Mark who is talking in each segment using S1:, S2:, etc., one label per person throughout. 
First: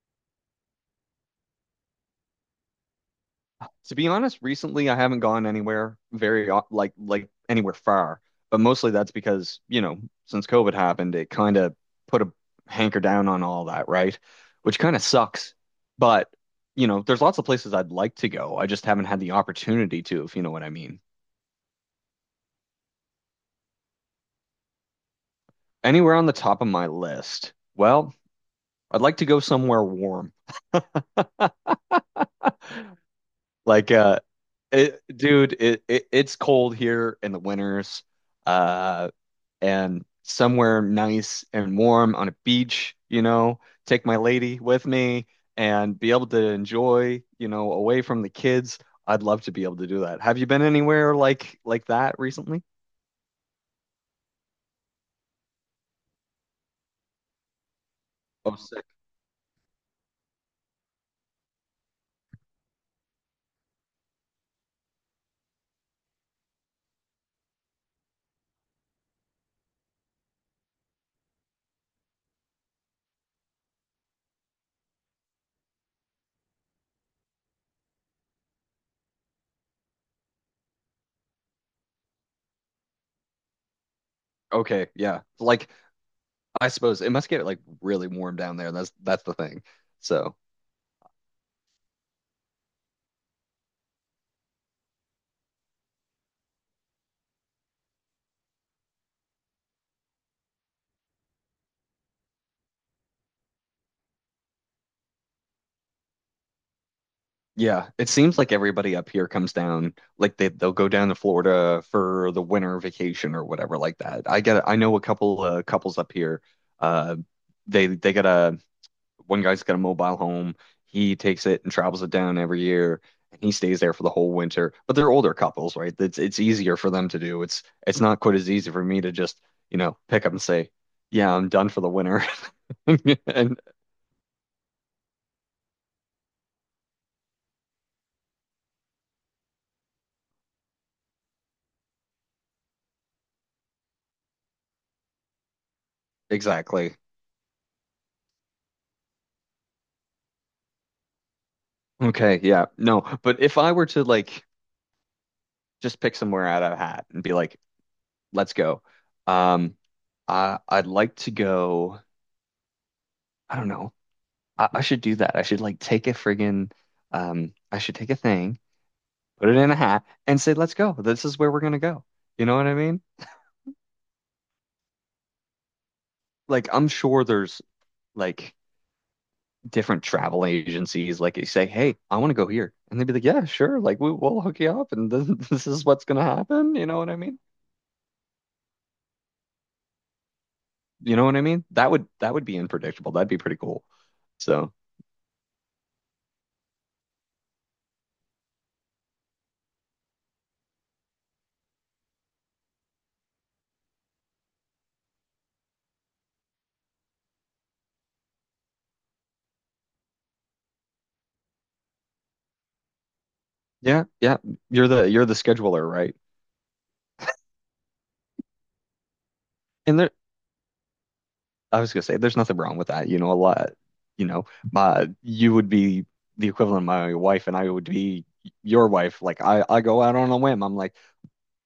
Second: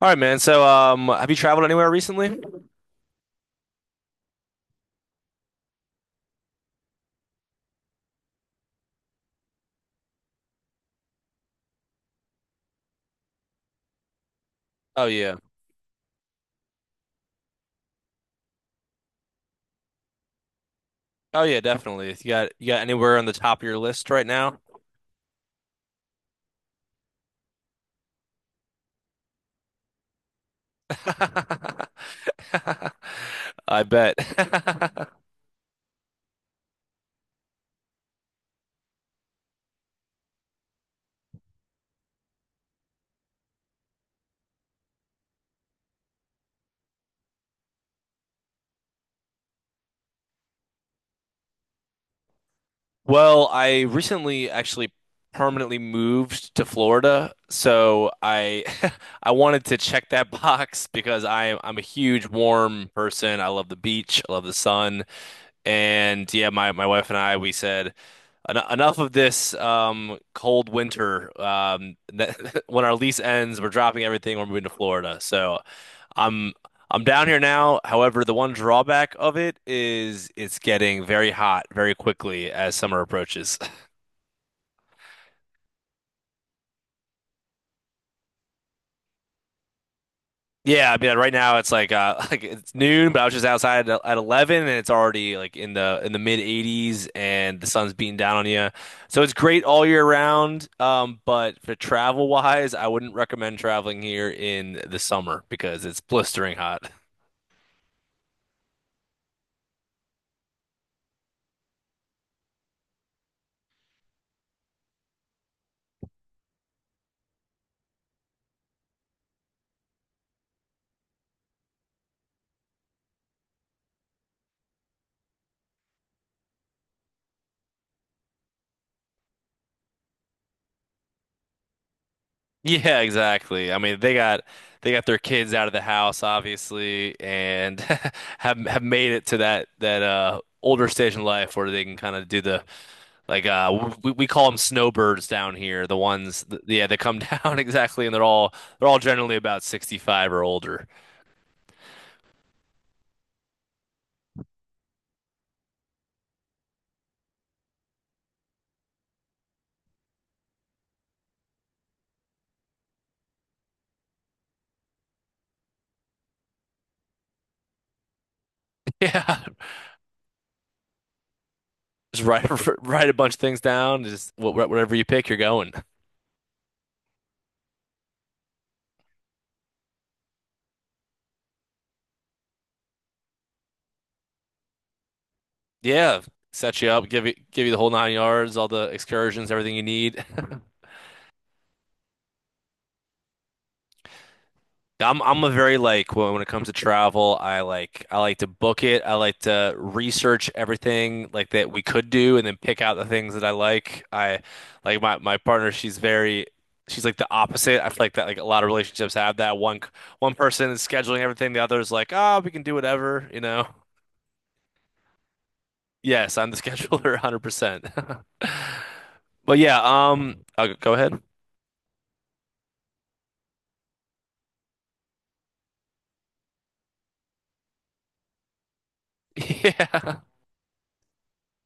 S1: All right, man. So, have you traveled anywhere recently?
S2: To be honest, recently I haven't gone anywhere very o- like anywhere far, but mostly that's because, since COVID happened, it kind of put a hanker down on all that, right? Which kind of
S1: Oh yeah.
S2: sucks. But, you know, there's lots of places I'd like to go. I just haven't had the opportunity to, if you know what I mean.
S1: Oh yeah, definitely. You got anywhere on the top of your list right now?
S2: Anywhere on the top of my list. Well, I'd like to go somewhere warm.
S1: I
S2: Like
S1: bet.
S2: uh it, dude, it's cold here in the winters. Uh and somewhere nice and warm on a beach, you know, take my lady with me and be able to enjoy, you know, away from the kids. I'd love to be able to do that. Have you been anywhere like that recently?
S1: Well, I recently actually permanently moved to Florida, so
S2: Oh,
S1: I
S2: sick.
S1: I wanted to check that box because I'm a huge warm person. I love the beach, I love the sun. And yeah, my wife and I, we said, "Enough of this cold winter. When our lease ends, we're dropping everything. We're moving to Florida. So I'm I'm down here now. However, the one drawback of it is it's getting very hot very quickly as summer approaches.
S2: Okay, yeah. Like I suppose it must get like really warm down there. That's the thing. So.
S1: Yeah, I mean, right now it's like like it's noon, but I was just outside at 11 and it's already like in the mid 80s and the sun's beating down on you. So it's great all year round, but for travel wise, I wouldn't recommend traveling here in the summer because it's blistering hot.
S2: Yeah, it seems like everybody up here comes down, like they'll go down to Florida for the winter vacation or whatever like that. I know a couple couples up here. Uh, they got a one guy's got a mobile home. He takes it and travels it down every year, and he stays there for the whole winter. But they're older couples, right? It's easier for them to do. It's not quite as easy for me to just, you know, pick up and say, "Yeah, I'm done for the winter."
S1: Yeah,
S2: And
S1: exactly. I mean, they got their kids out of the house obviously and have made it to that older stage in life where they can kind of do the Like we call them snowbirds down here. The ones, th yeah, they
S2: exactly.
S1: come down exactly, and they're all generally about 65 or older.
S2: Okay, yeah. No, but if I were to like just pick somewhere out of a hat and be like, let's go. Um, I'd like to go. I don't know. I should do that. I should like take a friggin' I should take a thing,
S1: Yeah,
S2: put it in a hat, and say, let's go. This is where we're gonna go.
S1: just
S2: You
S1: write
S2: know what I mean?
S1: write a bunch of things down. Just whatever you pick, you're going.
S2: Like I'm sure there's like different travel agencies. Like you say, hey, I want to go here, and they'd be like, yeah, sure. Like we'll hook you up, and this, this is what's
S1: Yeah,
S2: gonna happen.
S1: set
S2: You
S1: you
S2: know
S1: up,
S2: what I
S1: give you
S2: mean?
S1: give you the whole nine yards, all the excursions, everything you need.
S2: You know what I mean? That would be unpredictable. That'd be pretty cool. So.
S1: I'm a very like when it comes to travel, I like to book it. I like to research everything like that we could do and then pick out the things that I like. I like my partner, she's like the opposite. I feel like that like a lot of relationships have that one person is scheduling everything, the other is like, "Ah, we can do whatever."
S2: Yeah, yeah. You're the scheduler, right?
S1: Yes, I'm the scheduler 100%. But yeah,
S2: And there
S1: I'll go ahead.
S2: I was gonna say there's nothing wrong with that. You know, a lot, you know, my You would be the equivalent of my wife and I would be your wife. Like I go out
S1: Yeah.
S2: on a whim. I'm like,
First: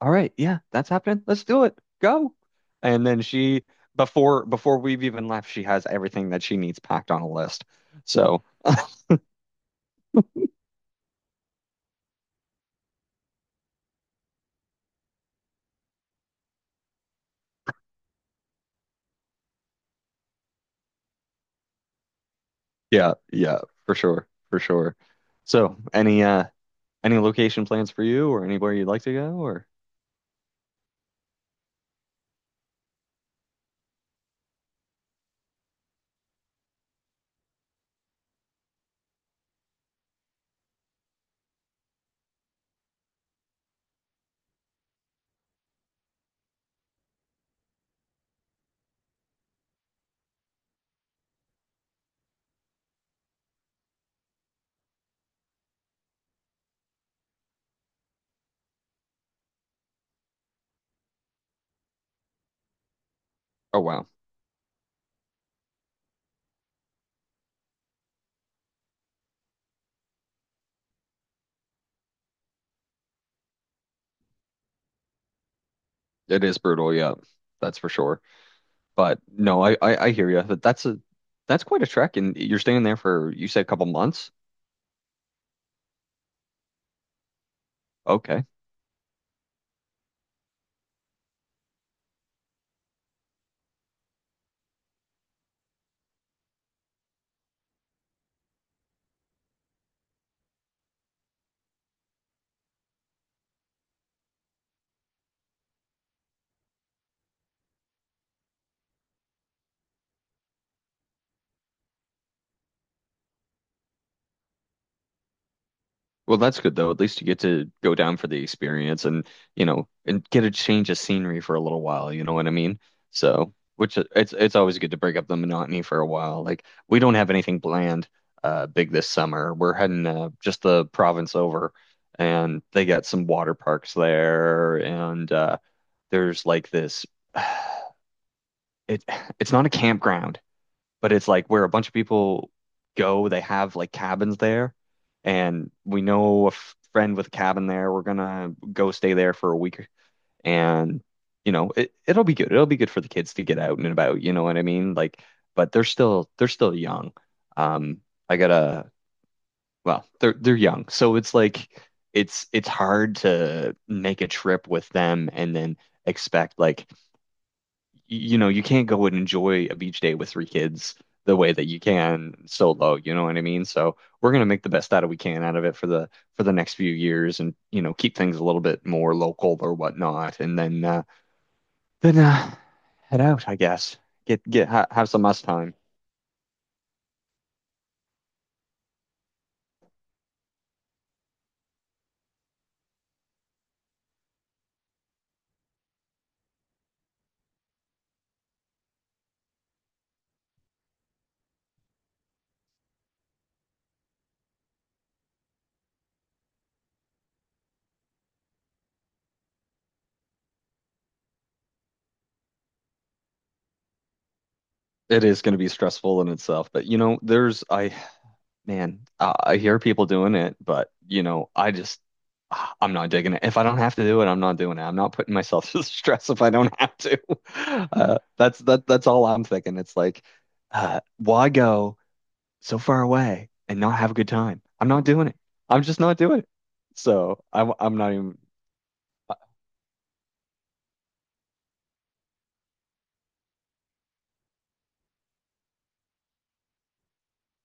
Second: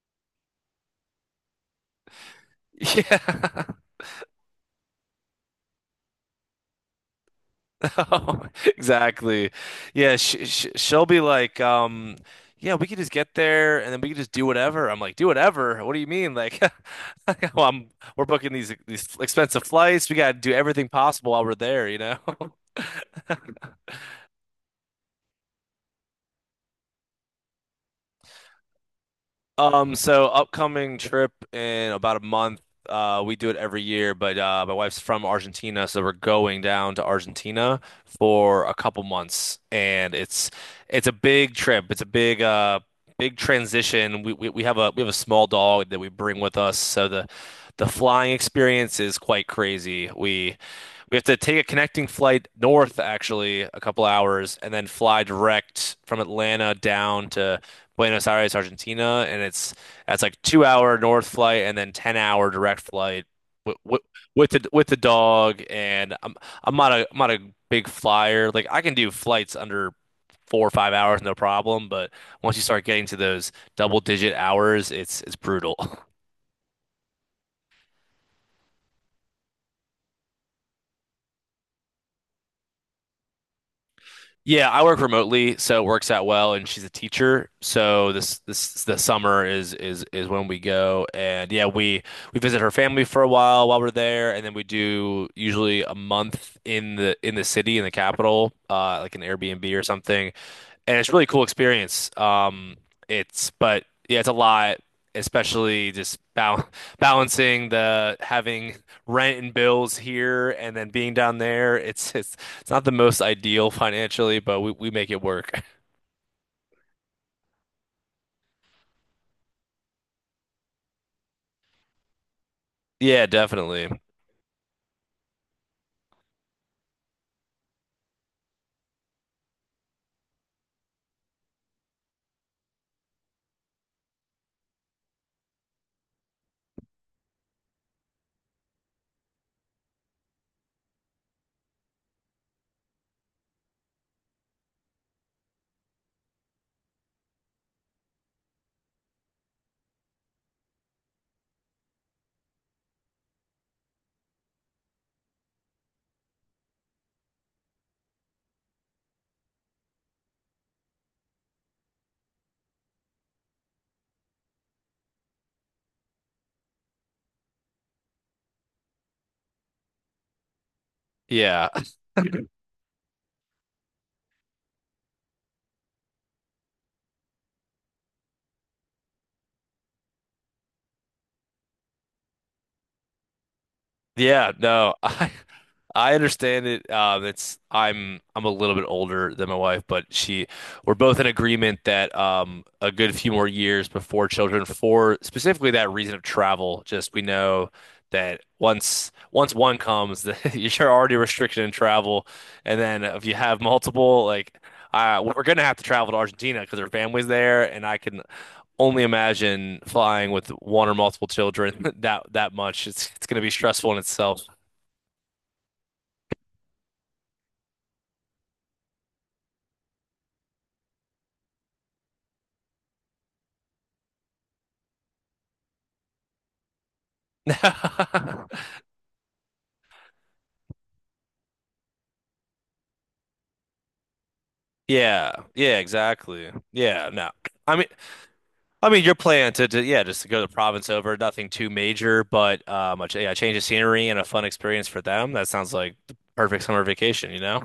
S2: all right, yeah, that's happening. Let's do it. Go. And then she
S1: Yeah.
S2: before we've even left, she has everything that she needs packed on a list. So
S1: Exactly. Yeah, she sh she'll be like, yeah, we could just get there and then we could just do whatever. I'm like, do whatever? What do you mean? Like, like, well, I'm we're booking these expensive flights. We got to do everything possible while we're there, you know?
S2: yeah, yeah, for sure. For sure. So any location plans for you or anywhere you'd like to go or
S1: So upcoming trip in about a month. We do it every year, but my wife's from Argentina, so we're going down to Argentina for a couple months, and it's a big trip. It's a big transition. We have a small dog that we bring with us, so the flying experience is quite crazy. We have to take a connecting flight north, actually, a couple hours, and then fly direct from Atlanta down to Buenos Aires, Argentina. And it's that's like 2 hour north flight and then 10-hour direct flight with,
S2: oh
S1: with
S2: wow.
S1: with the dog. And I'm not a big flyer. Like I can do flights under 4 or 5 hours, no problem. But once you start getting to those double digit hours, it's brutal.
S2: It is brutal, yeah, that's for sure. But no, I hear you. But that's a that's quite a trek, and you're staying there for you said a couple months.
S1: Yeah, I work remotely, so it works out well. And she's a teacher, so this
S2: Okay,
S1: this the summer is when we go. And yeah, we visit her family for a while we're there, and then we do usually a month in the city in the capital, like an Airbnb or something, and it's a really cool experience. It's But yeah, it's a lot, especially just bal balancing the having rent and bills here and then being down there. It's not the most ideal financially, but we make it work.
S2: well that's good though. At least you get to go down for the experience, and you know, and get a change of scenery for a little while. You know what I mean?
S1: Yeah,
S2: So,
S1: definitely.
S2: which it's always good to break up the monotony for a while. Like we don't have anything planned big this summer. We're heading just the province over, and they got some water parks there, and there's like this. it it's not a campground, but it's like where a bunch of people go. They have like cabins there, and we know a friend with a cabin there. We're gonna go stay there for a week, and you know it'll be good. It'll be good for the kids to get out and about. You know what I mean? Like, but they're still young. Um, I gotta they're young, so it's like it's hard to make a trip with them and then expect like you know, you can't go and enjoy a beach day with three kids the way that
S1: Yeah.
S2: you can solo, you know what I mean? So we're gonna make the best out of we can out of it for the next few years and you know, keep things a little bit more local or whatnot and then then uh head out, I guess.
S1: Yeah,
S2: Get ha
S1: no.
S2: have some us time.
S1: I understand it. It's I'm a little bit older than my wife, but she we're both in agreement that a good few more years before children for specifically that reason of travel. Just we know that once one comes, that you're already restricted in travel, and then if you have multiple, like we're gonna have to travel to Argentina because her family's there, and I can only imagine flying with one or multiple children that much. It's going to be stressful in itself.
S2: It is gonna be stressful in itself, but you know, there's I Man, I hear people doing it, but you know, I'm not digging it. If I don't have to do it, I'm not doing it. I'm not putting myself through the stress if I don't have to. That's all I'm thinking. It's like, why go so far away and not have a good time? I'm not doing
S1: Yeah,
S2: it.
S1: yeah,
S2: I'm just not doing it.
S1: exactly. Yeah, no.
S2: So
S1: I mean,
S2: I'm not even.
S1: your plan to just to go to the province over, nothing too major, but a change of scenery and a fun experience for them. That sounds like the perfect summer vacation, you know?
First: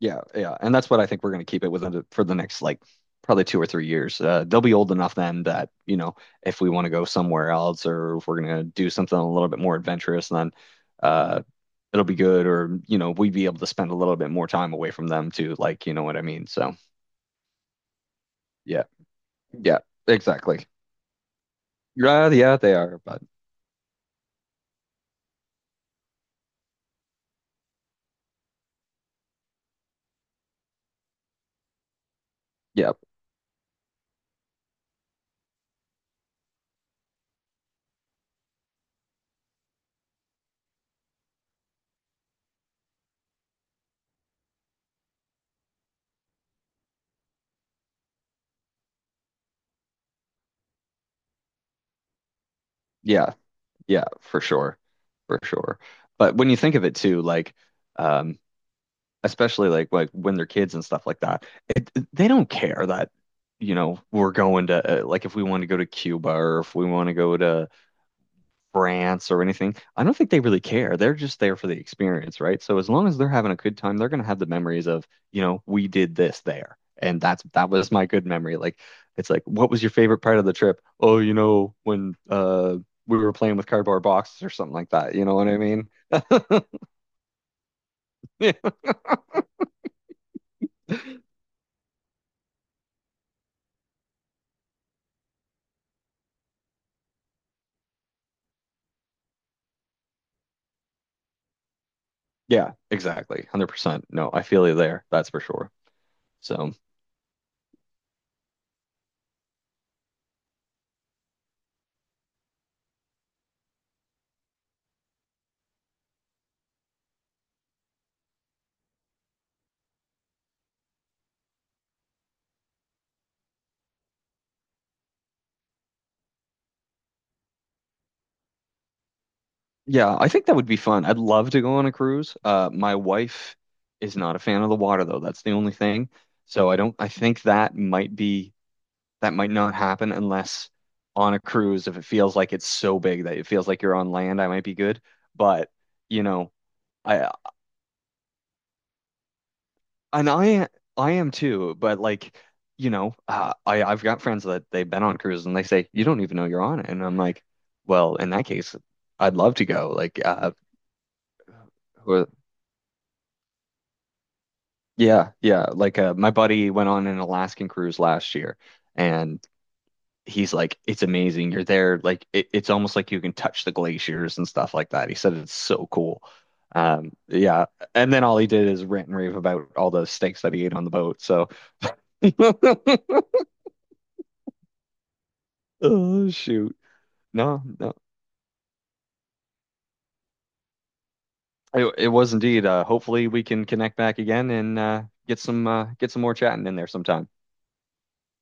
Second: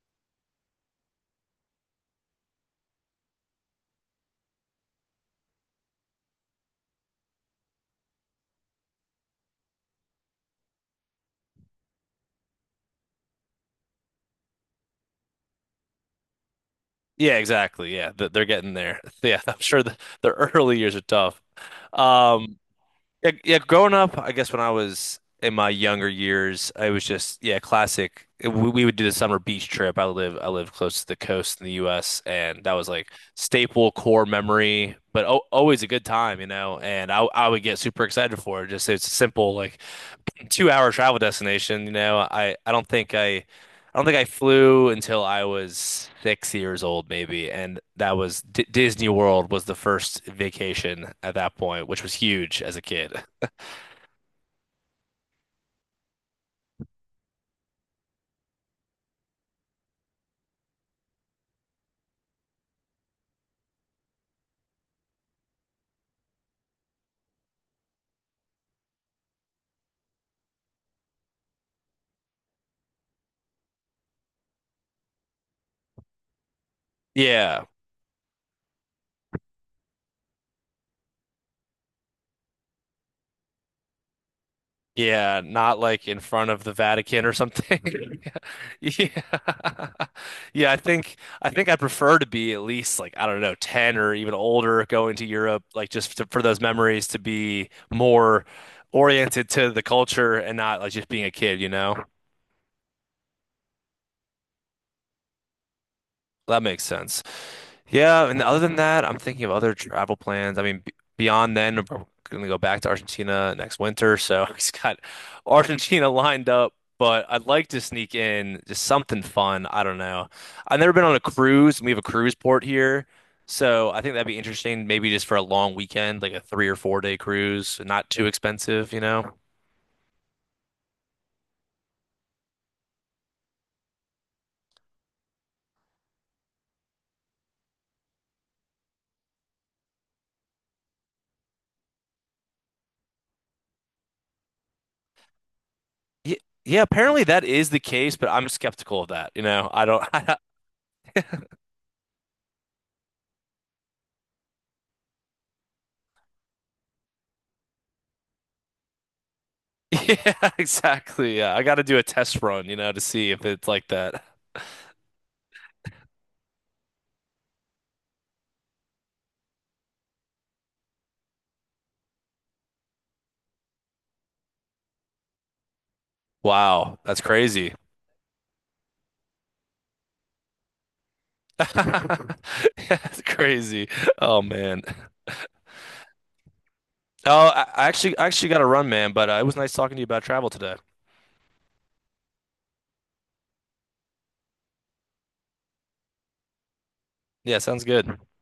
S2: Yeah, yeah, and that's what I think we're going to keep it within the, for the next like probably 2 or 3 years. They'll be old enough then that you know if we want to go somewhere else or if we're going to do something a little bit more adventurous, then uh, it'll be good. Or you know we'd be able to spend a little bit more time away from them too. Like you know what I mean? So
S1: Yeah, exactly. Yeah, they're getting
S2: yeah,
S1: there. Yeah, I'm
S2: yeah,
S1: sure the
S2: exactly.
S1: early years are tough.
S2: Yeah, yeah,
S1: Um,
S2: they are, but
S1: yeah, yeah, growing up, I guess when I was in my younger years, I was just yeah, classic. We would do the summer beach trip. I live close to the coast in the U.S. and that was
S2: yeah,
S1: like staple core memory, but o always a good time. And I would get super excited for it. Just it's simple, like 2 hour travel destination. You know, I don't think I flew until I was 6 years old, maybe, and that was D Disney World was the first vacation at that point, which was huge as a kid.
S2: yeah, yeah, for sure, for sure. But when you think of it too, like um, especially like when they're kids and stuff like that. They don't care that, you know, we're going to like if we want to go to Cuba or if we want to go to France or anything. I don't think they really care. They're just there for the experience, right? So as long as they're having a good time, they're going to have the memories of, you know, we did this there. And that's
S1: Yeah.
S2: that was my good memory. Like it's like, what was your favorite part of the trip? Oh, you know, when we were playing with cardboard boxes or something like that. You know
S1: Yeah,
S2: what I
S1: not
S2: mean?
S1: like in front of the Vatican or something. Yeah. Yeah, I think I prefer to be at least like I don't know, 10 or even older going to Europe like just for those memories to be more oriented to the culture and not like just being a kid, you know?
S2: Yeah, exactly. 100%. No, I feel you there. That's for sure.
S1: That
S2: So,
S1: makes sense. Yeah, and other than that, I'm thinking of other travel plans. I mean, b beyond then, we're gonna go back to Argentina next winter, so he's got Argentina lined up. But I'd like to sneak in just something fun. I don't know. I've never been on a cruise, and we have a cruise port here, so I think that'd be interesting. Maybe just for a long weekend, like a 3 or 4 day cruise, not too expensive, you know.
S2: yeah, I think that would be fun. I'd love to go on a cruise. My wife is not a fan of the water, though. That's the only thing. So, I don't, I think that might be, that might not happen unless on a cruise, if it feels like it's so big that it feels like you're on land, I might be good. But, you
S1: Ye-
S2: know,
S1: Yeah, apparently
S2: I,
S1: that is the case, but I'm skeptical of that. You know, I don't.
S2: And I I am too, but like, you know, I've got friends that they've been on cruises and they say you don't even know you're on it, and I'm like, well, in that case, I'd love to go. Like,
S1: Yeah, exactly. Yeah, I got to do a
S2: who-
S1: test run, you know, to see if it's like that.
S2: yeah, yeah. Like, my buddy went on an Alaskan cruise last year, and he's like, it's amazing. You're there, like it's almost like you can touch the glaciers and stuff like that. He said it's so cool.
S1: Wow, that's
S2: Yeah,
S1: crazy.
S2: and then all he did is rant and rave about all the steaks that he ate on the boat. So,
S1: That's crazy. Oh man.
S2: oh shoot.
S1: Oh,
S2: No,
S1: I I
S2: no,
S1: actually I actually got to run, man, but it was nice talking to you about travel today.
S2: it was indeed. Hopefully, we can connect back again and get some more chatting in there sometime.
S1: Yeah, sounds good.